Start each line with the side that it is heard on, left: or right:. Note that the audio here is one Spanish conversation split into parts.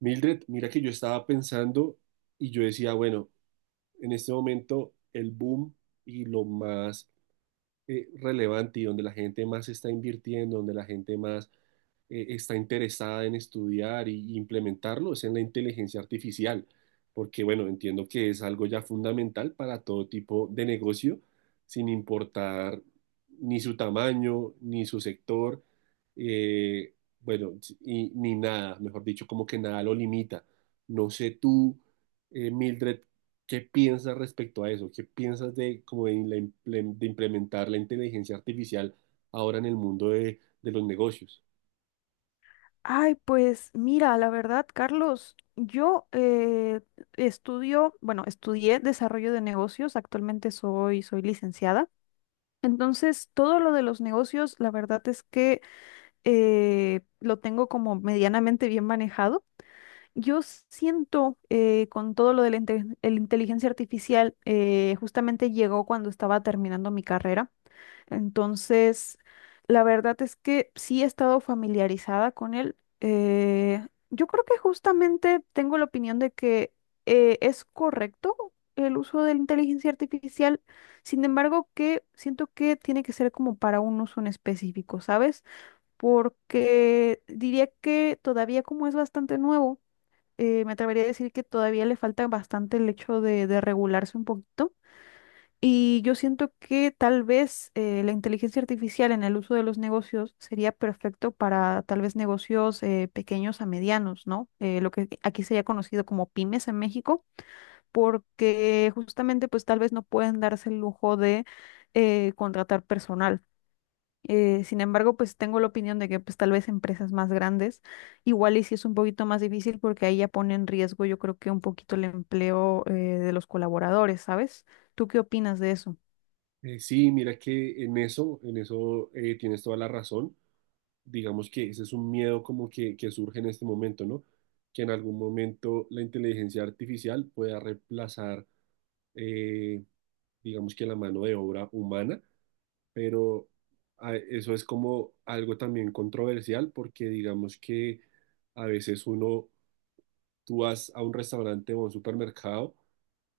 right: Mildred, mira que yo estaba pensando y yo decía, bueno, en este momento el boom y lo más relevante, y donde la gente más está invirtiendo, donde la gente más está interesada en estudiar y implementarlo, es en la inteligencia artificial, porque bueno, entiendo que es algo ya fundamental para todo tipo de negocio, sin importar ni su tamaño, ni su sector, eh, bueno, si, y, ni nada, mejor dicho, como que nada lo limita. No sé tú, Mildred, ¿qué piensas respecto a eso? ¿Qué piensas de, como de, la de implementar la inteligencia artificial ahora en el mundo de los negocios?
left: Ay, pues mira, la verdad, Carlos, yo bueno, estudié desarrollo de negocios, actualmente soy licenciada. Entonces, todo lo de los negocios, la verdad es que lo tengo como medianamente bien manejado. Yo siento con todo lo de el inteligencia artificial, justamente llegó cuando estaba terminando mi carrera. Entonces, la verdad es que sí he estado familiarizada con él. Yo creo que justamente tengo la opinión de que es correcto el uso de la inteligencia artificial, sin embargo, que siento que tiene que ser como para un uso en específico, ¿sabes? Porque diría que todavía como es bastante nuevo, me atrevería a decir que todavía le falta bastante el hecho de regularse un poquito y yo siento que tal vez la inteligencia artificial en el uso de los negocios sería perfecto para tal vez negocios pequeños a medianos, ¿no? Lo que aquí sería conocido como pymes en México, porque justamente pues tal vez no pueden darse el lujo de contratar personal. Sin embargo, pues tengo la opinión de que pues tal vez empresas más grandes, igual y si es un poquito más difícil porque ahí ya pone en riesgo yo creo que un poquito el empleo de los colaboradores, ¿sabes? ¿Tú qué opinas de eso?
right: Sí, mira que en eso tienes toda la razón. Digamos que ese es un miedo como que surge en este momento, ¿no? Que en algún momento la inteligencia artificial pueda reemplazar, eh, digamos que la mano de obra humana, pero eso es como algo también controversial, porque digamos que a veces uno, tú vas a un restaurante o a un supermercado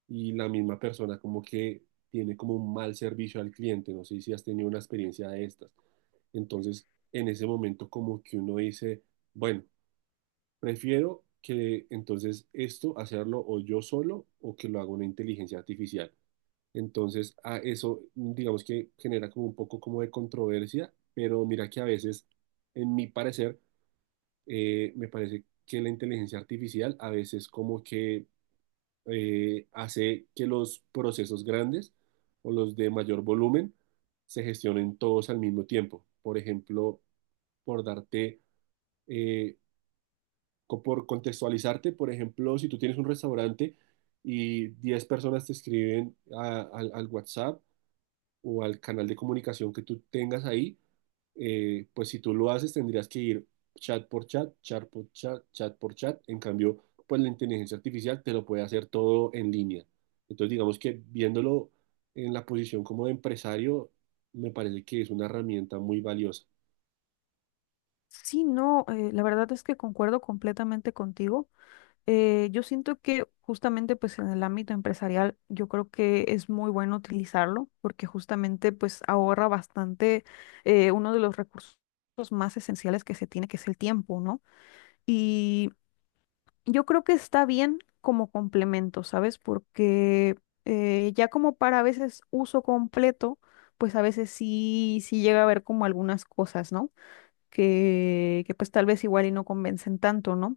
right: y la misma persona como que tiene como un mal servicio al cliente. No sé si has tenido una experiencia de estas. Entonces, en ese momento como que uno dice, bueno, prefiero que entonces esto hacerlo o yo solo o que lo haga una inteligencia artificial. Entonces, a eso digamos que genera como un poco como de controversia, pero mira que a veces, en mi parecer, me parece que la inteligencia artificial a veces como que hace que los procesos grandes o los de mayor volumen se gestionen todos al mismo tiempo. Por ejemplo, por darte, eh, por contextualizarte, por ejemplo, si tú tienes un restaurante y 10 personas te escriben al WhatsApp, o al canal de comunicación que tú tengas ahí, pues si tú lo haces tendrías que ir chat por chat, chat por chat, chat por chat. En cambio, pues la inteligencia artificial te lo puede hacer todo en línea. Entonces, digamos que viéndolo en la posición como de empresario, me parece que es una herramienta muy valiosa.
left: Sí, no, la verdad es que concuerdo completamente contigo. Yo siento que justamente pues en el ámbito empresarial yo creo que es muy bueno utilizarlo porque justamente pues ahorra bastante uno de los recursos más esenciales que se tiene, que es el tiempo, ¿no? Y yo creo que está bien como complemento, ¿sabes? Porque ya como para a veces uso completo, pues a veces sí, sí llega a haber como algunas cosas, ¿no? Que pues tal vez igual y no convencen tanto, ¿no?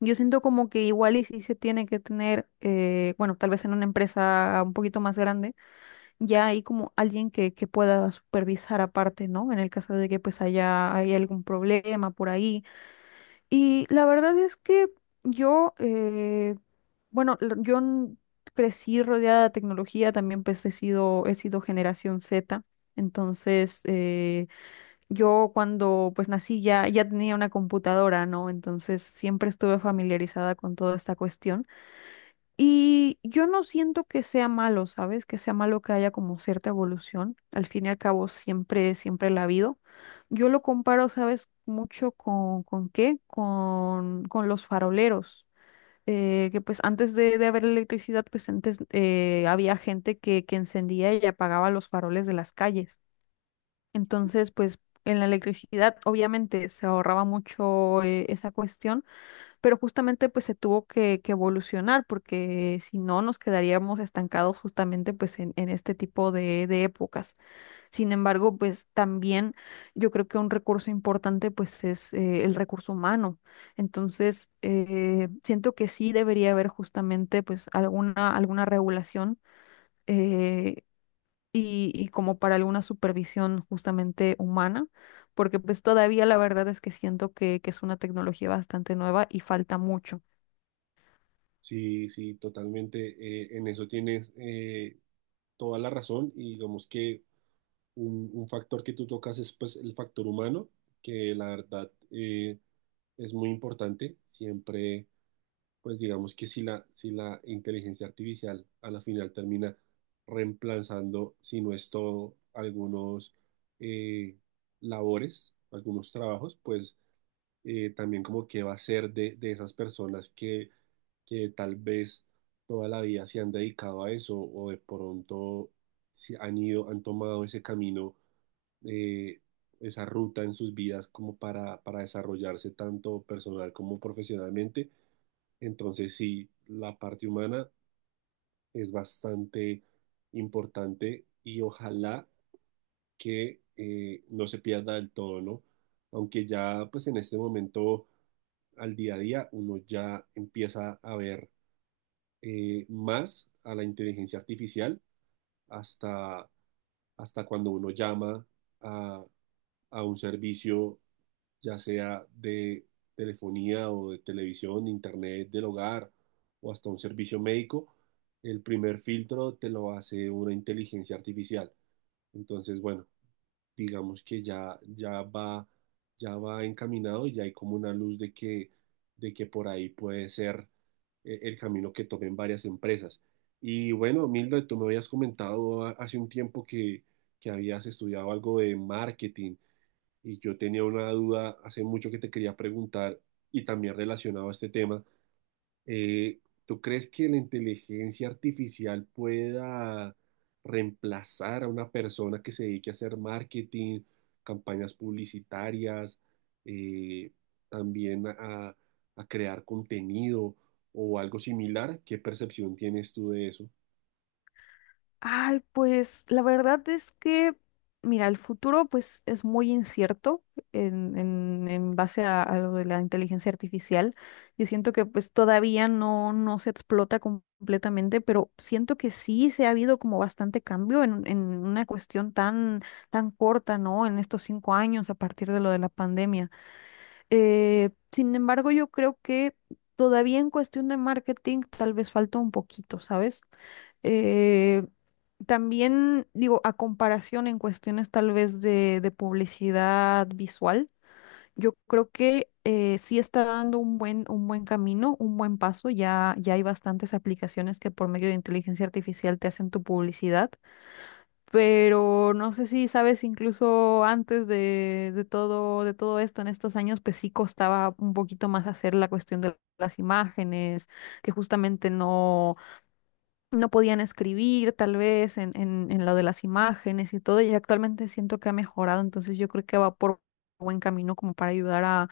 left: Yo siento como que igual y sí se tiene que tener, bueno, tal vez en una empresa un poquito más grande, ya hay como alguien que pueda supervisar aparte, ¿no? En el caso de que pues hay algún problema por ahí. Y la verdad es que yo, bueno, crecí rodeada de tecnología, también pues he sido generación Z, entonces, yo cuando pues nací ya, ya tenía una computadora, ¿no? Entonces siempre estuve familiarizada con toda esta cuestión. Y yo no siento que sea malo, ¿sabes? Que sea malo que haya como cierta evolución. Al fin y al cabo siempre, siempre la ha habido. Yo lo comparo, ¿sabes? Mucho ¿con qué? Con los faroleros, que pues antes de haber electricidad, pues antes había gente que encendía y apagaba los faroles de las calles. Entonces, pues en la electricidad obviamente se ahorraba mucho esa cuestión, pero justamente pues se tuvo que evolucionar porque si no nos quedaríamos estancados justamente pues en este tipo de épocas. Sin embargo, pues también yo creo que un recurso importante pues es el recurso humano. Entonces, siento que sí debería haber justamente pues alguna regulación, eh, y como para alguna supervisión justamente humana, porque pues todavía la verdad es que siento que es una tecnología bastante nueva y falta mucho.
right: Sí, sí, totalmente. En eso tienes toda la razón. Y digamos que un factor que tú tocas es pues el factor humano, que la verdad es muy importante. Siempre, pues digamos que si la inteligencia artificial a la final termina reemplazando, si no es todo, algunos eh, labores, algunos trabajos, pues también como que va a ser de esas personas que tal vez toda la vida se han dedicado a eso, o de pronto se han ido, han tomado ese camino, eh, esa ruta en sus vidas como para desarrollarse tanto personal como profesionalmente. Entonces sí, la parte humana es bastante importante, y ojalá que no se pierda del todo, ¿no? Aunque ya pues en este momento, al día a día, uno ya empieza a ver más a la inteligencia artificial hasta, hasta cuando uno llama a, a un servicio, ya sea de telefonía o de televisión, de internet, del hogar, o hasta un servicio médico, el primer filtro te lo hace una inteligencia artificial. Entonces, bueno, digamos que ya, ya va encaminado, y ya hay como una luz de que por ahí puede ser el camino que tomen varias empresas. Y bueno, Milda, tú me habías comentado hace un tiempo que habías estudiado algo de marketing, y yo tenía una duda hace mucho que te quería preguntar, y también relacionado a este tema. Eh, ¿Tú crees que la inteligencia artificial pueda reemplazar a una persona que se dedique a hacer marketing, campañas publicitarias, eh, también a crear contenido o algo similar? ¿Qué percepción tienes tú de eso?
left: Ay, pues la verdad es que, mira, el futuro pues es muy incierto en base a lo de la inteligencia artificial. Yo siento que pues todavía no, no se explota completamente, pero siento que sí se ha habido como bastante cambio en una cuestión tan, tan corta, ¿no? En estos 5 años a partir de lo de la pandemia. Sin embargo, yo creo que todavía en cuestión de marketing tal vez falta un poquito, ¿sabes? Eh, también digo, a comparación en cuestiones tal vez de publicidad visual, yo creo que sí está dando un buen camino, un buen paso. Ya, ya hay bastantes aplicaciones que por medio de inteligencia artificial te hacen tu publicidad, pero no sé si sabes, incluso antes de todo esto, en estos años, pues sí costaba un poquito más hacer la cuestión de las imágenes que justamente no, no podían escribir tal vez en lo de las imágenes y todo, y actualmente siento que ha mejorado, entonces yo creo que va por buen camino como para ayudar a,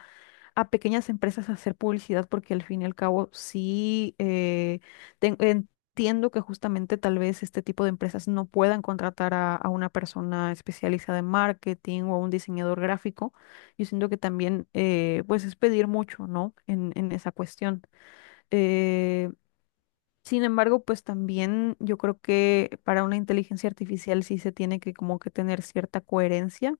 left: a pequeñas empresas a hacer publicidad, porque al fin y al cabo sí entiendo que justamente tal vez este tipo de empresas no puedan contratar a una persona especializada en marketing o a un diseñador gráfico, yo siento que también pues es pedir mucho, ¿no? En esa cuestión. eh, sin embargo, pues también yo creo que para una inteligencia artificial sí se tiene que como que tener cierta coherencia,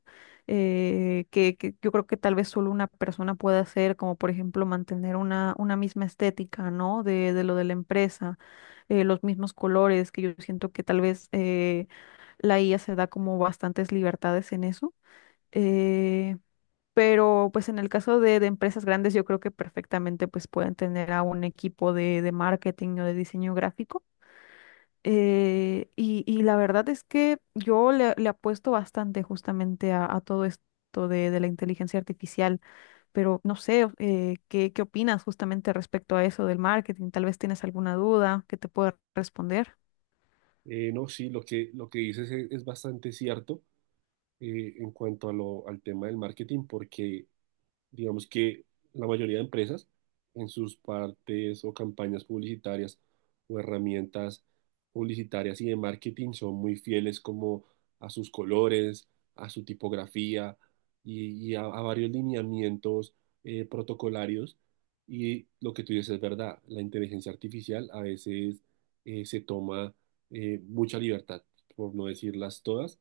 left: que yo creo que tal vez solo una persona puede hacer, como por ejemplo mantener una misma estética, ¿no? De lo de la empresa, los mismos colores, que yo siento que tal vez la IA se da como bastantes libertades en eso. Eh, pero pues en el caso de empresas grandes, yo creo que perfectamente pues pueden tener a un equipo de marketing o de diseño gráfico. Y la verdad es que yo le apuesto bastante justamente a todo esto de la inteligencia artificial, pero no sé, ¿qué opinas justamente respecto a eso del marketing? Tal vez tienes alguna duda que te pueda responder.
right: No, sí, lo que dices es bastante cierto en cuanto a al tema del marketing, porque digamos que la mayoría de empresas en sus partes o campañas publicitarias o herramientas publicitarias y de marketing son muy fieles como a sus colores, a su tipografía y a varios lineamientos protocolarios. Y lo que tú dices es verdad, la inteligencia artificial a veces se toma mucha libertad, por no decirlas todas.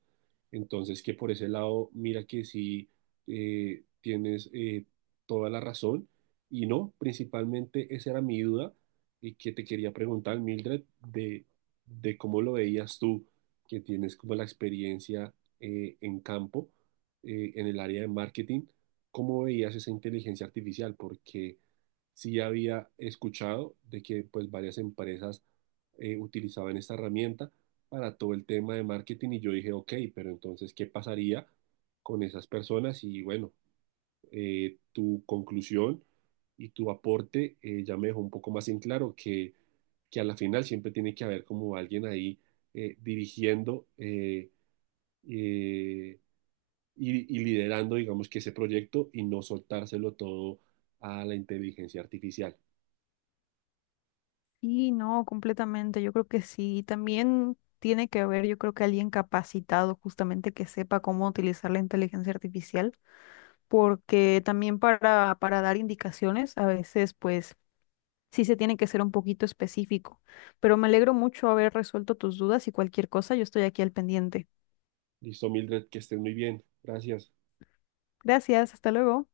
right: Entonces, que por ese lado, mira que sí tienes toda la razón. Y no, principalmente esa era mi duda y que te quería preguntar, Mildred, de cómo lo veías tú, que tienes como la experiencia en campo, en el área de marketing, cómo veías esa inteligencia artificial, porque sí había escuchado de que pues varias empresas utilizaban esta herramienta para todo el tema de marketing, y yo dije, ok, pero entonces, ¿qué pasaría con esas personas? Y bueno, tu conclusión y tu aporte ya me dejó un poco más en claro que a la final siempre tiene que haber como alguien ahí dirigiendo eh, y liderando, digamos que ese proyecto, y no soltárselo todo a la inteligencia artificial.
left: Y no, completamente, yo creo que sí. También tiene que haber, yo creo que alguien capacitado justamente que sepa cómo utilizar la inteligencia artificial, porque también para dar indicaciones, a veces pues sí se tiene que ser un poquito específico. Pero me alegro mucho haber resuelto tus dudas y cualquier cosa, yo estoy aquí al pendiente.
right: Listo, Mildred, que estén muy bien. Gracias.
left: Gracias, hasta luego.